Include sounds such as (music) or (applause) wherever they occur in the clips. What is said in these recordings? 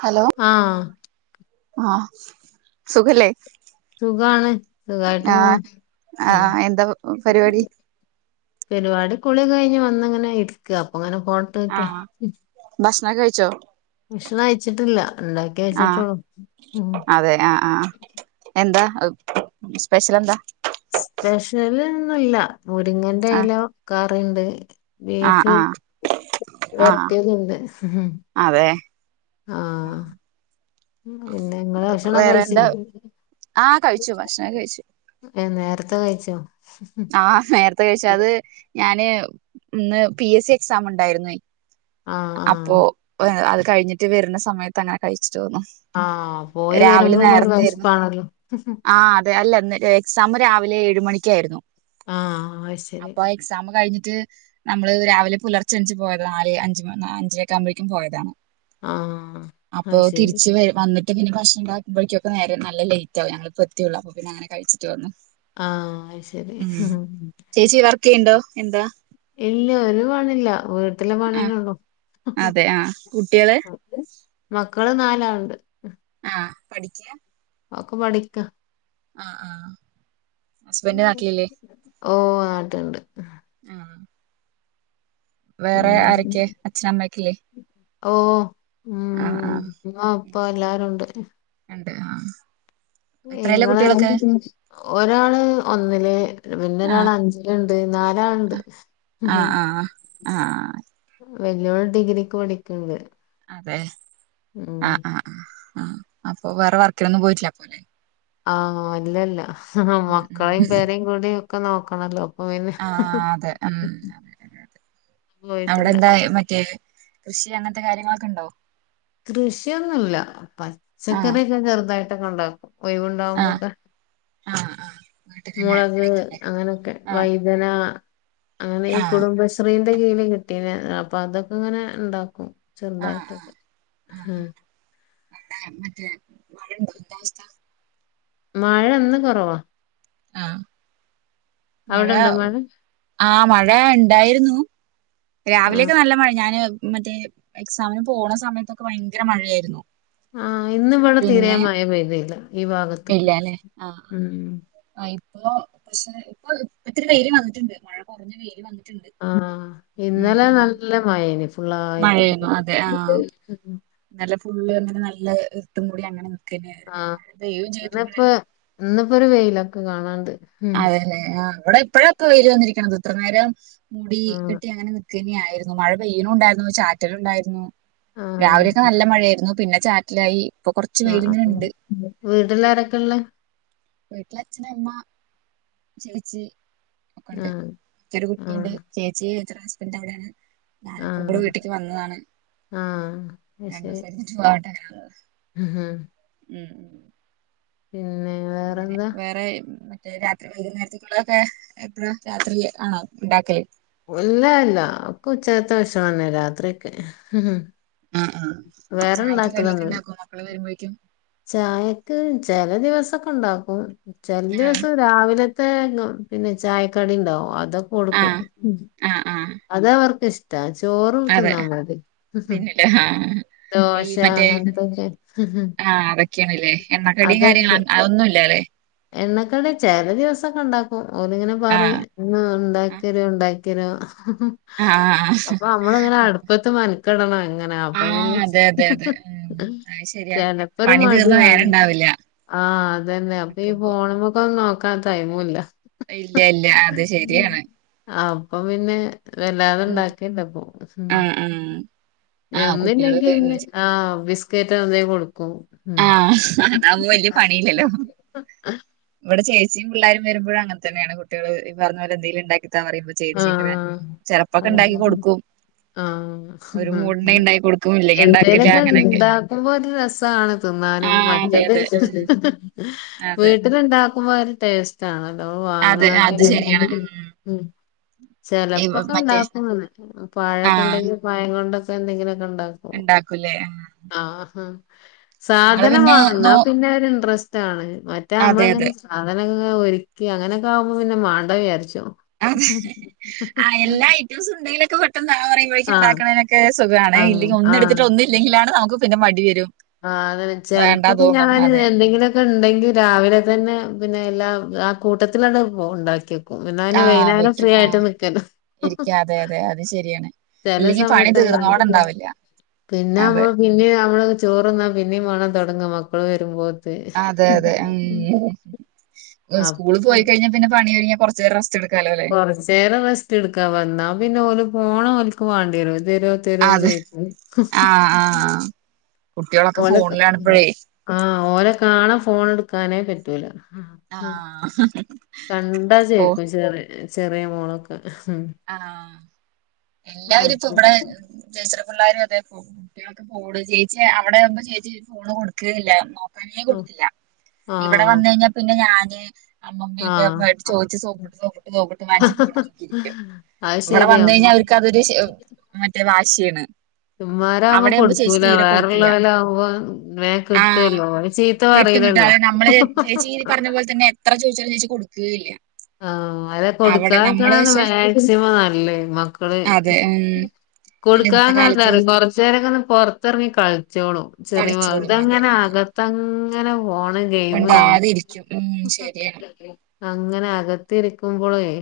Hello ആഹ ആഹ് സുഖല്ലേ സുഖാണ് സുഖായിട്ട് പോണ് ആഹ് ആ ഉം എന്താ പരിപാടി പരിപാ കുളി കഴിഞ്ഞ് വന്നങ്ങനെ ഇരിക്കാ അപ്പൊ അങ്ങനെ ഫോ ആഹ ഭക്ഷണം ഒകെ കഴിച്ചോ ഭക്ഷണം കഴിച്ചിട്ട്ല്ല ഉണ്ടാക്കി വെച്ചിട്ട് ആഹ് ട്ടുള്ളൂ ഉ അതെ ആഹ് ആഹ് എന്താ സ്പെഷ്യൽ എന്താ സ്പെഷ്യല് ഒന്നുംല്ല മുരിങ്ങൻ്റെ ആഹ് ഇല കറി ഉണ്ട് ആഹ് ബീഫ് ആഹ് ആഹ് വരട്ടി യതുണ്ട് അതെ ആഹ് പിന്നെ നിങ്ങള് ഭക്ഷണം ഒകെ വേറെ എന്താ കഴിചില്ലേ ആഹ് കഴിച്ചു ഭക്ഷണം കഴിച്ചു ഏ നേരത്തെ കഴിച്ചോ ആഹ് നേരത്തെ കഴിച്ച അത് ഞാന് ഇന്ന് പി എസ് സി എക്സാം ഉണ്ടായിരുന്നു ആഹ് ആഹ് അപ്പൊ അത് കഴിഞ്ഞിട്ട് വരുന്ന സമയത്ത് അങ്ങനെ കഴിച്ചിട്ട് വന്നു ആഹ പോയി രാവിലെ വരുമ്പോ ഒരു വി ശപ്പാണല്ലോ അത അല്ല എക്സാം രാവിലെ ഏഴ് മണിക്കായിരുന്നു ആഹ് ശരി അപ്പൊ എക്സാം കഴിഞ്ഞിട്ട് നമ്മള് രാവിലെ പുലർച്ചെ അഞ്ച് പോയത് നാല് അഞ്ച് അഞ്ചരക്കാ മ്പോഴേക്കും പോയതാണ് ആഹ് അപ്പോ അത് ശരി തിരിച്ച് വ വന്നിട്ട് പിന്നെ ഭക്ഷണം ഉണ്ടാക്കുമ്പോഴക്കെ നേരെ നല്ല ലേറ്റ് ആവും ഞങ്ങൾ ഇപ്പോ എത്തിയേ ഒള്ളു അപ്പ പിന്നെ അങ്ങനേ കഴിച്ചിട്ട് വന്നു ആഹ ശരി ഉം ചേച്ചി വർക്ക് ചെയ്യണ്ടോ എന്താ ഇല്ല ഒരു പണില്ല വീട്ടിൽ ള്ള പണി ആ തന്നെ ഒള്ളു അതെ ആ കുട്ടികള് മക്കള് നാലാള്ണ്ട് ആഹ പഠിക്ക ഒക്കെ പഠിക്ക ആ ആ ഹസ്ബൻഡ് നാട്ടിലില്ലേ ഓ ആട്ടുണ്ട് ആഹ വേറെ പിന്നെ ആരൊക്കെ അച്ഛനമ്മക്കല്ലേ ഓ ഉം ആ ഉമ്മ ഇപ്പ എല്ലാരും ഉണ്ട് ഉണ്ട് ആഹ് ഇങ്ങൾ ഒരാൾ ഒന്നില് പിന്നെ ആ ഒരാൾ അഞ്ച്ൽ ഇണ്ട് നാലാൾ ഇണ്ട് ഉം ഉം ആഹ് വെല്ലോൾ ഡിഗ്രിക്ക് പഠിക്ക്ണ്ട് അതെ ആഹ് ആഹ് ആഹ് ആഹ് അപ്പൊ വേറെ വർക്കിനൊന്നും പോയിറ്റില്ലാ അപ്പോലെ ആഹ് ഇല്ല ഇല്ല ഉം ഉം മക്കളിം പെരിം കുടും ഒക്കെ നോക്കണല്ലോ അപ്പൊ പിന്നെ ആഹ് അതെ ഉം അതെ അതെ അതെ അവ്ടെ പോയിട്ടില്ല എന്തായി മറ്റെ കൃഷി അങ്ങൻത്തെ കാര്യങ്ങളൊക്കെ ഇണ്ടോ? കൃഷിയൊന്നും ഇല്ല ആഹ് പച്ചക്കറി ഒക്കെ ചെറുതായിട്ടൊക്കെ ഇണ്ടാക്കും. ഒഴവ് ഇണ്ടാവുമ്പൊ ആഹ് ഒക്കെ. ആഹ് ആഹ് വീട്ടിലന്നെ മുളക് വെക്കില്ലേ അങ്ങനെയൊക്കെ ആഹ് വഴ്തന അങ്ങനെ ഈ ആഹ് കുടുംബ ശ്രീന്റെ കീഴില് കിട്ടീനി അപ്പ അതൊക്കെ ഇങ്ങനെ ഇണ്ടാക്കും. ചെറ്തായിട്ടൊക്കെ ആഹ് (unintelligible) മഴ ഇണ്ടോ എന്താ അവസ്ഥാ? മഴ ഇന്ന് കൊറവാ ആഹ് മഴ ആഹ് മഴ ഇണ്ടായിരുന്നു. ആഹ് രാവിലെയൊക്കെ നല്ല മഴ ഞാന് മറ്റേ എക്സാമിന് പോണ സമയത്തൊക്കെ ഭയങ്കര മഴയായിരുന്നു. ആഹ് ഇന്ന് ഇവടെ തിരെ പിന്നെ മഴ പെയ്തി ഇല്ലാ ഈ ഭാഗത്ത്ക്ക്. ഇല്ലല്ലെ ‌ ഉം ആഹ് ഇപ്പൊ പക്ഷെ ഇപ്പൊ ഇപ്പ ഇത്തിരി വെയില് വന്നിട്ട് ഇണ്ട് മഴ കൊറഞ്ഞ് വെയില് വന്നിട്ട് ഇണ്ട്. ആഹ് ഇന്നലെ നല്ല മഴ എനി ഫുള്ളാ മഴെന്നു അതെ ആഹ്. ഉം ഉം ഇന്നലെ ഫുള്ള് ഇങ്ങനെ നല്ല ഇര്ട്ട് മൂടി അങ്ങനെ നിക്കെ‌ന്നെയ്ര്ന്നു മഴ പെയ്യും ചെയ്ത്ക്ക്‌ണ്. ഇന്ന് ഇപ്പോ ഒരു വെയിലൊക്കെ കാണാണ്ട്. ഉം അതെലെ ആഹ് ഇവടെ ഇപ്പഴാപ്പോ വെയില് വന്നിരിക്ക്‌ണെത് ഇത്ര നേരം മൂടി ആഹ് കെട്ടി അങ്ങനെ നിക്കാ ക്കെന്നെ ആയിരുന്നു മഴ പെയ്യുണുണ്ടായിരുന്നു ചാറ്റല് ഉണ്ടായിരുന്നു. ആഹ് രാവിലെയൊക്കെ നല്ല മഴയായിരുന്നു പിന്നെ ചാറ്റലായി ഇപ്പൊ കുറച്ച് ആഹ് വെയിലിങ്ങനെ ആഹ് ഉണ്ട് ആഹ് വീട്ട്ൽ ആരൊക്കെ ഇള്ളെ? വീട്ട്ൽ അച്ഛന്, അമ്മ. ചേച്ചി ഒക്കെ ഇണ്ട്, ആഹ് ഇച്ചൊര് കുട്ടി ഇണ്ട് ആഹ് ചേച്ചി ചേച്ചിന്റെ ഹസ്ബെന്റ് അയുടെയാണ്. ഞാനിപ്പം ഇബളെ ആഹ് വീട്ടിക്ക് വന്നതാണ്. ആഹ് രണ്ടൂസം കഴിഞ്ഞിട്ട് പോവാ (unintelligible) ഉം ഹും ഉം ഉം പിന്നെ വേറെ എന്താ? വേറെ മറ്റേ രാത്രി വൈകുന്നേരത്തിന് ഉള്ളതൊക്കെ എപ്പഴ രാത്രി ആണോ ഇണ്ടാക്കെല്? ഉല്ല ഇല്ല ഒക്കെ ഉച്ചക്കത്തെ ഭക്ഷണെന്നെ രാത്രിയെക്കെ ആഹ് ആഹ് ചായക്ക് കടിയൊക്കെ ഇണ്ടാക്കോ മക്കള് വെരുമ്പഴെക്കും? ചായക്ക് ചെല ദിവസൊക്കെ ഇണ്ടാക്കും ചെല ആഹ് ദിവസം രാവിലത്തെ ങ്ങ പിന്നെ ചായക്കടി ഇണ്ടാവും അത് അതൊക്കെ കൊടുക്കും ഉം ആഹ് ആഹ് അത് അവർക്ക് ഇഷ് ടാ ചോറ് തിന്നാം പൂതി. ക്കെ ആഹ് ഈ മറ്റേ അങ്ങനത്തൊക്കെ ആഹ് അതൊക്കെയാണ്ലെ എണ്ണക്കടിയും അതൊക്കെ കാര്യങ്ങളും അതൊന്നും ഇല്ലലെ? എണ്ണക്കടി ചെല ദിവസൊക്കെ ഇണ്ടാക്കും ഓല് ഇങ്ങനെ പറിം ആഹ് ഇന്ന്‌ ഇണ്ടാക്കിയെരോ ഇണ്ടാ ക്കരോ? ആഹ് അപ്പൊ നമ്മളിങ്ങനെ അട്പ്പത്ത് മനക്കടണം എങ്ങനെ അപ്പൊ ആഹ് പിന്നെ അതെ അതെ അതെ ഉം അത് ശരിയാ ചെലപ്പ ഒരു പണി തീർന്ന മടിയാണ് നേരണ്ടാവില്ല ആഹ് അതന്നെ അപ്പ ഈ പോ നിക്കുമ്പോ ഫോണിന്മേക്കൊന്നും നോക്കാൻ ടൈമൂല്ല. ഇല്ല ഇല്ല അത് ശെരിയാണ്. അപ്പ പിന്നെ വല്ലാതെ ഉം ഇണ്ടാക്ക ഇല്ല ഇപ്പോ. ആഹ് ആഹ് ആഹ് കുട്ടികള് ഒന്നില്ലെങ്കി പിന്നെ ആ ബിസ്ക്കേറ്റ് എന്തേ കൊടുക്കും. ഉം ആഹ് അതാവുമ്പോ വെല്ല്യ പണിയില്ലല്ലോ? ആഹ് ഇവിടെ ചേച്ചീ പിള്ളാരും വരുമ്പോയും അങ്ങൻ തന്നെയാണ് കുട്ടിള് ഈ പറഞ്ഞ പോല എന്തേലും ഇണ്ടാക്കി താ പറയുമ്പ ചേച്ചി ഇങ്ങനെ ആഹ് ചെലപ്പൊക്കെ ഇണ്ടാക്കി കൊടുക്കും. ഒരു ആഹ് മൂടിന് ഇണ്ടാക്കി കൊടുക്കും ഇല്ലെങ്കി ഇണ്ടാക്കില്ല അങ്ങനെയൊക്കെ നോക്കുമ്പോ ഒരു രസാണ് തിന്നാനും ആഹ് അതെ മറ്റത് അതെ ഉം അതെ വീട്ടിലുണ്ടാ എമ്മാരി ടേസ്റ്റാണല്ലോ അതെ അത് വാങ്ങണതില് നല്ല ശരിയാണ് ടേസ്റ്റ് ഉം ഈ മറ്റേ ചെലപ്പൊക്കെണ്ടാക്കും ആഹ് പഴൊക്കണ്ടെങ്കില് പഴം കൊണ്ടൊക്കെ എന്തെങ്കിലൊക്കണ്ടാക്കും ഉണ്ടാക്കൂലേ ആഹ് ഉം നിങ്ങള് സാധനം പിന്നെ വാണം നോ ന്നപിന്നെ ഒരു ഇൻട്രസ്റ്റാണ് അതെ മറ്റമ്മള്ങ്ങനെ അതെ സാധനങ്ങനൊരുക്കി അങ്ങനക്കാവുമ്പോ പിന്നെ മാണ്ട വിചാരിച്ചും ആ എല്ലാ ഐറ്റംസുണ്ടെങ്കിലൊക്കെ പെട്ടന്ന് ആഹ് പറയുമ്പോഴേക്കും ആഹ് ഉണ്ടാക്കുന്നതിനൊക്കെ സുഖാണ് ആഹ് ഇല്ലെങ്കിൽ ആഹ് ഒന്നെടുത്തിട്ട് ഒന്ന ഇല്ലെങ്കിലാണ് നമുക്ക് പിന്നെ മടി വരും ആ അതന്നെ വേണ്ടാ ചെലപ്പൊക്കെ തോന്നും അതെ ഞാനെന്തെങ്കിലൊ ക്കെണ്ടെങ്കില് രാവിലതന്നെ പിന്നെ എല്ലാം ആ കൂട്ടത്തിലണ്ടാക്കിവെക്കും ഇന്ന പിന്നെ ആഹ് വൈന്നേരം ഫ്രീയായിട്ട് നിക്കാലോ അതെയതെ അത് ശരിയാണ് ഇല്ലെങ്കി പണി തീർന്നോടണ്ടാവില്ല അതെ പിന്നേ ഞമ്മള് ചോറ്ന്നാ പിന്നേമാണം തുടങ്ങ മക്കള് വരുമ്പോത്തിന് അതെയതെ ഉം അപ്പൊ സ്കൂളിപോയി കയിഞ്ഞാ പിന്നെ പണിയൊതുങ്ങിയ കുറ ച്ച് റെസ്റ്റെടുക്കാലോ ലെ കൊറച്ചേരം റെസ്റ്റ് എടുക്കാ വന്നാ പിന്നെ ഓല് ഫോണ് ഓൽക്ക് വാണ്ടേരും എന്തേ തരോ അതെ ചോയ്ക്കും ആഹ് ആഹ് കുട്ടികളൊക്കെ ഓലെ ഫോണിലാണിപ്പഴേ ആഹ് ഓലെ കാണ ഫോണെടുക്കാനെ പറ്റൂല ആഹ് കണ്ടാ ഓ ചോയ്ക്കും ചെറി ചെറിയ മോളൊക്കെ ആഹ് എല്ലാരുഇപ്പൊബടെ അപ്പൊ ചേച്ചിടെ പിള്ളാരും അതെ കുട്ടിയോൾക്ക് ഫോണ് ചേച്ചി അവിടെ ആവുമ്പോ ചേച്ചി ഫോണ് കൊടുക്കേല്ലാരുന്നു (unintelligible) കൊടുത്തില്ല ഇവടെ ആഹ് വന്നുകഴിഞ്ഞാ പിന്നെ ഞാന് ആഹ് അമ്മമൊക്കെയിട്ട് ചോദിച്ച് സോപ്പിട്ട് സോപ്പിട്ട് വാങ്ങിച് നോക്കിയിരിക്ക അത് ഇവടെ ശരിയാ വന്ന് കഴിഞ്ഞാൽ അവർക്ക് അതൊരു മറ്റെ വാശിയാണ് ഉമ്മാരാവുമ്പൊ അവിടെയാവുമ്പോ ചേച്ചി കൊടുക്കൂല തീരെ കൊടുക്കില്ല വേറല്ലോലാവുമ്പോ വേഗം ആഹ് കിട്ടോലൊ ഇച്ച് ഈ കിട്ടും കിട്ടും നമ്മള് ചേച്ചീ പറഞ്ഞപോലെ തന്നെ എത്ര ചോയിച്ചാലും ചേച്ചി കൊടുക്കേല്ലാ ആഹ് അല്ല കൊടുക്കാക്കണത് പക്ഷെ മാക്സിമം നല്ലേ മക്കള് അതെ ഉം അല്ല ഇന്നത്തെ കൊടുക്കാതന്നാ കാലത്ത് എന്തറിയോ കൊറച്ചേരൊക്കൊന്ന് പൊറത്തറങ്ങി കളിച്ചോളും കളിച്ചോളും അതെ ചെറിയോലതങ്ങനെ അതെ ആകത്തങ്ങ അങ്ങനെ ഫോണ് ഗെയിമ് അങ്ങ മിണ്ടാതെ ഇരിക്കും ഉം ശരിയാണ് അങ്ങനെ അകത്തിരിക്കുമ്പോളേയ്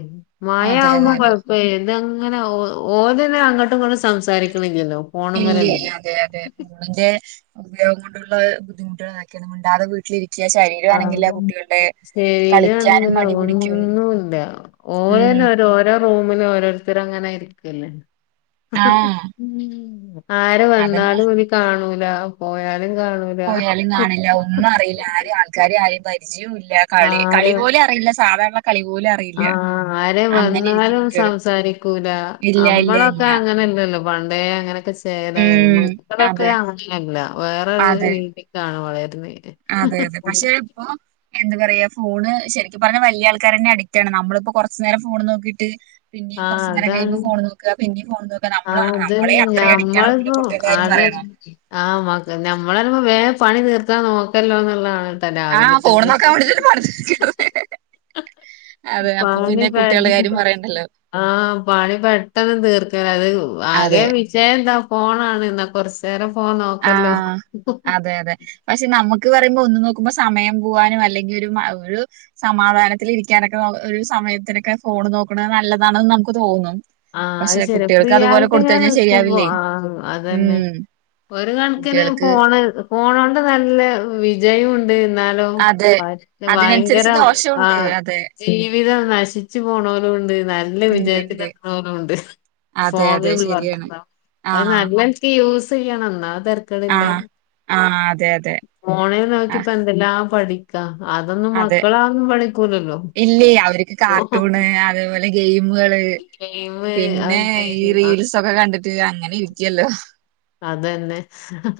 അതെ അതെ മഴാവുമ്പോ അതെ കൊഴപ്പല്ല ഇതങ്ങനെ ഒ ഓല് പിന്നെ അങ്ങോട്ടുമിങ്ങോട്ടും സംസാരിക്കണില്ലല്ലോ ഫോണുമ്മലല്ലേ ഇല്ലെല്ല അതെയതെ അന്റെ ഉപയോഗം കൊണ്ടുള്ള ബുദ്ധിമുട്ടുകളതൊക്കേണ് മുണ്ടാതെ വീട്ടിലിരിക്ക ആഹ് ഉം കളിക്കാനും മടി പിടിക്കും സ്റ്റൈലാണെങ്കിലൊന്നൂല്ല ഉം ഓലെന്നൊരു ഒ ഇന്റെ റൂമിലോരോരുത്തരങ്ങനെ ഇരിക്കല്ലെ ആഹ് ആര് അതന്നെ വന്നാലോല് കാണൂല പോയാലും കാണൂല പോയാലും കാണില്ല ഒന്നും അറില്ല ആരും ആൾക്കാരെ ആരിം പരിചയോല്ല കളി കളി ആര് പോലും അറീല്ല സാധാരണ കളിപോലും അ ആഹ് ആര് വന്നാലും സംസാരിക്കൂല ഇല്ല ഇല്ല അമ്മളൊക്കെ ഇല്ല അങ്ങനെല്ലല്ലോ പണ്ടേ അങ്ങനൊക്കെ ചേലായി ഉം മക്കളൊക്കെ അതെ അങ്ങനല്ല വേറൊരു രീതി ക്കാണ് വളരുന്നേ അതെയതെ പക്ഷെ ഇപ്പൊ എന്ത പറയാ ഫോണ് ശരിക്കും പറഞ്ഞ വല്യആൾക്കാരെന്നെ അടിറ്റാണ് നമ്മളിപ്പൊ കൊറച്ച്നേരം ഫോണ്നോക്കിട്ട് പിന്നീം ആഹ് കുറച്ച്നേരം അതാണ് കഴിയുമ്പൊ ഫോൺ നോക്കാ പിന്നീം നോക്ക ആഹ് അതന്നെ ഞമ്മളിപ്പൊ കുട്ടികളുടെ കാര്യം ആലോചി പറയണോ ആഹ് മക്ക് ഞമ്മള് പറയുമ്പോ വേം പണി തീർത്താൽ നോക്കല്ലോന്നാണ് ആഹ് ഫോണ് നോക്കാവേണ്ടിട്ടാ പണി തീർക്കുന്നത് അതെ അപ്പൊ പിന്നെ കുട്ടികളുടെ കാര്യം പറയണ്ടല്ലോ ആഹ പണി പെട്ടെന്ന് തീർക്കല്ല അത് അതെ ആകെ ക്ഷേ എന്താ പോണാണ് എന്നാ കൊറച്ചു നേരം ഫോൺ നോക്കല്ലോ ആഹ് അതെ അതെ പക്ഷെ നമ്മുക്ക് പറയുമ്പോ ഒന്ന് നോക്കുമ്പോ സമയം പോവാനും അല്ലെങ്കിൽ ഒരു ഒരു സമാധാനത്തി ഇരിക്കാനൊക്കെ ഒരു സമയത്തിനൊക്കെ ഫോണ് നോക്കണ നല്ലതാണെന്ന് നമുക്ക് തോന്നും ആഹ് അത് പക്ഷെ ശരി കുട്ടികൾക്ക് അതുപോലെ കൊടുത്ത് പ്രിയായിട്ടെങ്ങാൻ കഴിഞ്ഞാൽ നിക്കുമ്പോ ശരിയാവില്ലേ ആ അതന്നെ ഉം ഒരു കണക്കിന് കുട്ടികൾക്ക് ഫോണ് ഫോണോണ്ട് നല്ല വിജയം ഉണ്ട് എന്ന ഹലോ അതെ ഭയങ്കര അതിനനുസരിച്ച് ആ ദോഷമുണ്ട് അതെ ജീവിതം നശിച്ചു പോണലും കൊണ്ട് നല്ല ഉണ്ട് വിജയത്തി ഉണ്ട് രണ്ട് അതെ അതെ ഫോന്ന് ശരിയാണ് പറഞ്ഞ അ ആഹ് നിക്ക് യൂസ് ചെയ്യണംന്നാ തിരക്കടില്ല ആഹ് ആഹ് അതെ അതെ ഫോണേൽ നോക്കിപ്പ ആഹ് എന്തെല്ലാ ആ പടി അതൊന്നും അതെ മക്കളാന്നും പണിക്കൂലല്ലോ ഇല്ലേ അവർക്ക് കാർട്ടൂണ് അതേപോലെ ഗെയിമുകള് പിന്നെ അത് ഈ ഗെയിമ് റീൽസൊക്കെ കണ്ടിട്ട് അങ്ങനെ ഇരിക്കല്ലോ അതന്നെ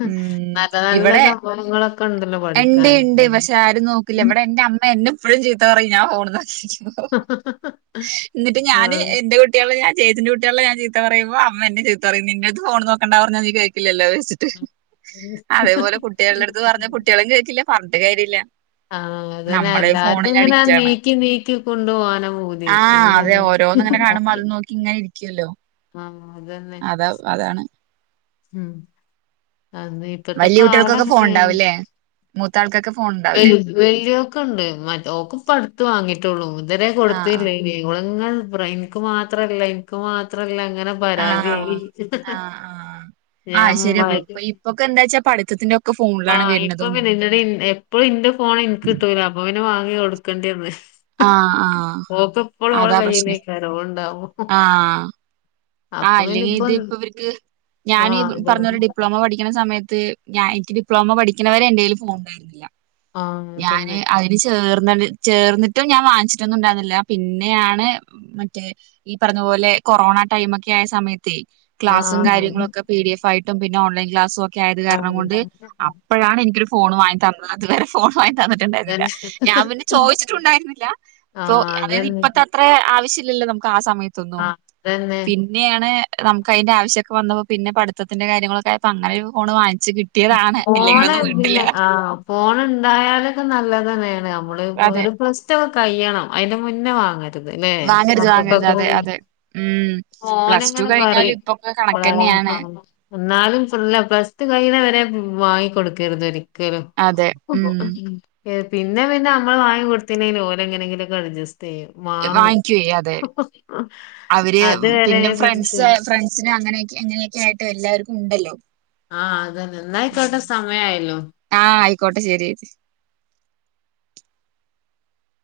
ഉം നല്ല നല്ല സംഭവങ്ങളൊക്കെ ഉണ്ടല്ലോ എണ്ട് പഠിക്കാൻ ഉണ്ട് പക്ഷെ ആരും നോക്കില്ല ഇവിടെ എന്റെ അമ്മ എന്നെ എപ്പോഴും ചീത്തറിയും ഞാൻ പോണക്കി എന്നിട്ട് ആ ഞാന് എന്റെട്ട കുട്ടികള ഞാൻേത്തിന്റെ കുട്ടികളെ ഞാ ചീത്ത പറയുമ്പോ അമ്മ എന്ന ചീത്ത പറയും നിന്റെടു ഫോൺോക്കണ്ട പറഞ്ഞ നീ കേൾക്കില്ലല്ലോ വെച്ചി് അതേപോലെ കുട്ടികളുടെ അടുത്ത് പറഞ്ഞ കുട്ടികളും കേൾക്കില്ല പറഞ്ഞിട്ട് കാര്യല്ല ആഹ അതനെ എല്ലാർക്കും ഇങ്ങനെ അഡിക്റ്റ് ആണ് നീക്കി നീക്കി കൊണ്ടു പോകാനാ പോ അതെ ആഹ് അതെ അങ്ങന ഓരോന്ന് ഇങ്ങനെ കാണുമ്പോ അത് നോക്കി ഇങ്ങനെ ഇരിക്കുവല്ലോ ആഹ അതന്നെ അതാ അതാണ് ഉം ഇപ്പത്തെ വലിയ കാല കുട്ടികൾക്കൊക്കെ ഫോൺ ങ്ങന ഉണ്ടാവൂല്ലേ മൂത്ത ആൾക്കൊക്ക ഫോ വ വല്യ ഒക്കെ ഉണ്ട് മറ്റേ ഓക്ക പടുത്തത്ത് വാങ്ങിയിട്ടുള്ളൂ ഇതരെേ ആഹ് ആഹ് കൊടുത്തല്ലേ ങ്ങങ്ങ എനിക്ക് മാത്രല്ല എനിക്ക് മാത്രല്ല അങ്ങനെ ആഹ പരാതിയായി ആഹ് ആ ആഹ് ശരി അപ്പ ഞാൻ ഇപ്പൊ ഇപ്പൊക്കെ എന്താ വച്ചാ പഠിത്തത്തിന്റെ ഒക്കെ ഫോണിലാണ് ആഹ് ഇപ്പൊ വരുന്നതും പിന്നെ ഇന്നെടെ എപ്പഴും ഇന്റെ ഫോണിൻക്ക് കിട്ടൂല അപ്പൊ പിന്നെ വാങ്ങി കൊടുക്കണ്ടിയെന്ന് ആഹ് ആഹ് ഓക്കെപ്പളും ഓളെ അതാ പ്രശ്നേ കയ്യിലേക്കാരം ഓള്ണ്ടാവുമ്പം ആ അല്ലെങ്കിൽ ഇതിപ്പോ ഇവർക്ക് ഞനീ ആഹ് അതാണ് പറഞ്ഞോലെ ഡിപ്ലോമ പഠിക്കണ സമയത്ത് ഞാൻ എനിക്ക് ഡിപ്ലോമ പഠിക്ക്ണ വരെ എന്റേല് ഫോണ് ണ്ടായിരുന്നില്ല ആഹ് ഞാന് അതന്നെ അ തില് ചേർന്ന ചേർന്നിട്ടും ഞാൻ വാങ്ങിച്ചിട്ടൊന്നും ഇണ്ടായിരിന്നില്ല പിന്നെയാണ് മറ്റേ ഈ പറഞ്ഞ പോലെ കൊറോണ ടൈമൊക്കായ സമയത്തെ ക്ലാസും ആഹ് കാര്യങ്ങളൊക്കെ പി ഡി എഫായിട്ടും പിന്നെ ഓൺലൈൻ ക്ലാസുവൊക്കെ ആയത് കാരണം ആഹ് കൊണ്ട് അപ്പഴാണ് എനിക്കൊരു ഫോൺ വാങ്ങി തന്നത് അത് വരെ ഫോൺ വാങ്ങി തന്നിട്ടുണ്ടായിരുന്നില്ല അതന്നെ ഞാൻ പിന്നെ ചോദിച്ചിട്ടുണ്ടായിരുന്നില്ല അപ്പൊ ആഹ് അതായത് അതന്നെ ഇപ്പത്തെ അത്ര ആവശ്യല്ലല്ലോ നമുക്ക് ആ സമയത്ത് ആഹ് അതന്നെ പിന്നെയാണ് നമുക്കയിന്റെ ആവശ്യൊക്കെ വന്നപ്പോ പിന്നെ പട്ത്തത്തിന്റെ കാര്യങ്ങളൊക്കായപ്പോ അങ്ങനൊരു ഫോണ് വങ്ങിച്ച് കിട്ടി ഫോണ് പിന്നെ ആഹ് ഫോണ് ണ്ടായാലൊക്കെ നല്ലതന്നേണ് നമ്മള്പ്പൊ അതെ ഒരു സ് പ്ലസ്ടുവൊക്കെ കഴിയണം അയിന്റെ മുന്നേ വാങ്ങര് ത് ല്ലേ? വാങ്ങരുത് വാങ്ങരുത് അതെ മക്കക്കൊന്ന് അതെ ഉം പ്ലസ് ടു മോന്ങ്ങനെ കഴിഞ്ഞാല് പറിം ഇപ്പൊക്കെ കണക്കന്നെയാണ് (unintelligible) ഇന്നാലും ഫല്ല പ്ലസ് ടു കയ്യിണ വരെ വാങ്ങി ക്കൊടുക്കരുതൊരി ക്കലും അതെ ഉം പിന്നെ പിന്നെ നമ്മള് വാങ്ങി കൊടുത്തില്ലെങ്കിലും ഓലെങ്ങനെങ്കിലും ഒക്കെ അഡ്ജസ്റ്റ് ചെയ്യും വാങ്ങും വാങ്ങിക്കുവേ അതെ അവര് അതുവരെ പിന്നെ പിടിച്ച് ഫ്രണ്ട്സ് ഫ്രണ്ട്സിന് അങ്ങനെയെക്കെ അങ്ങനെയ ക്കെയായിട്ട് എല്ലാവർക്കുണ്ടല്ലോ ആഹ് അതന്നെ ഇന്നായ്ക്കോട്ടെ സമയയാല്ലോ? ആഹ് ആയിക്കോട്ടെ ശെരിയേച്ചി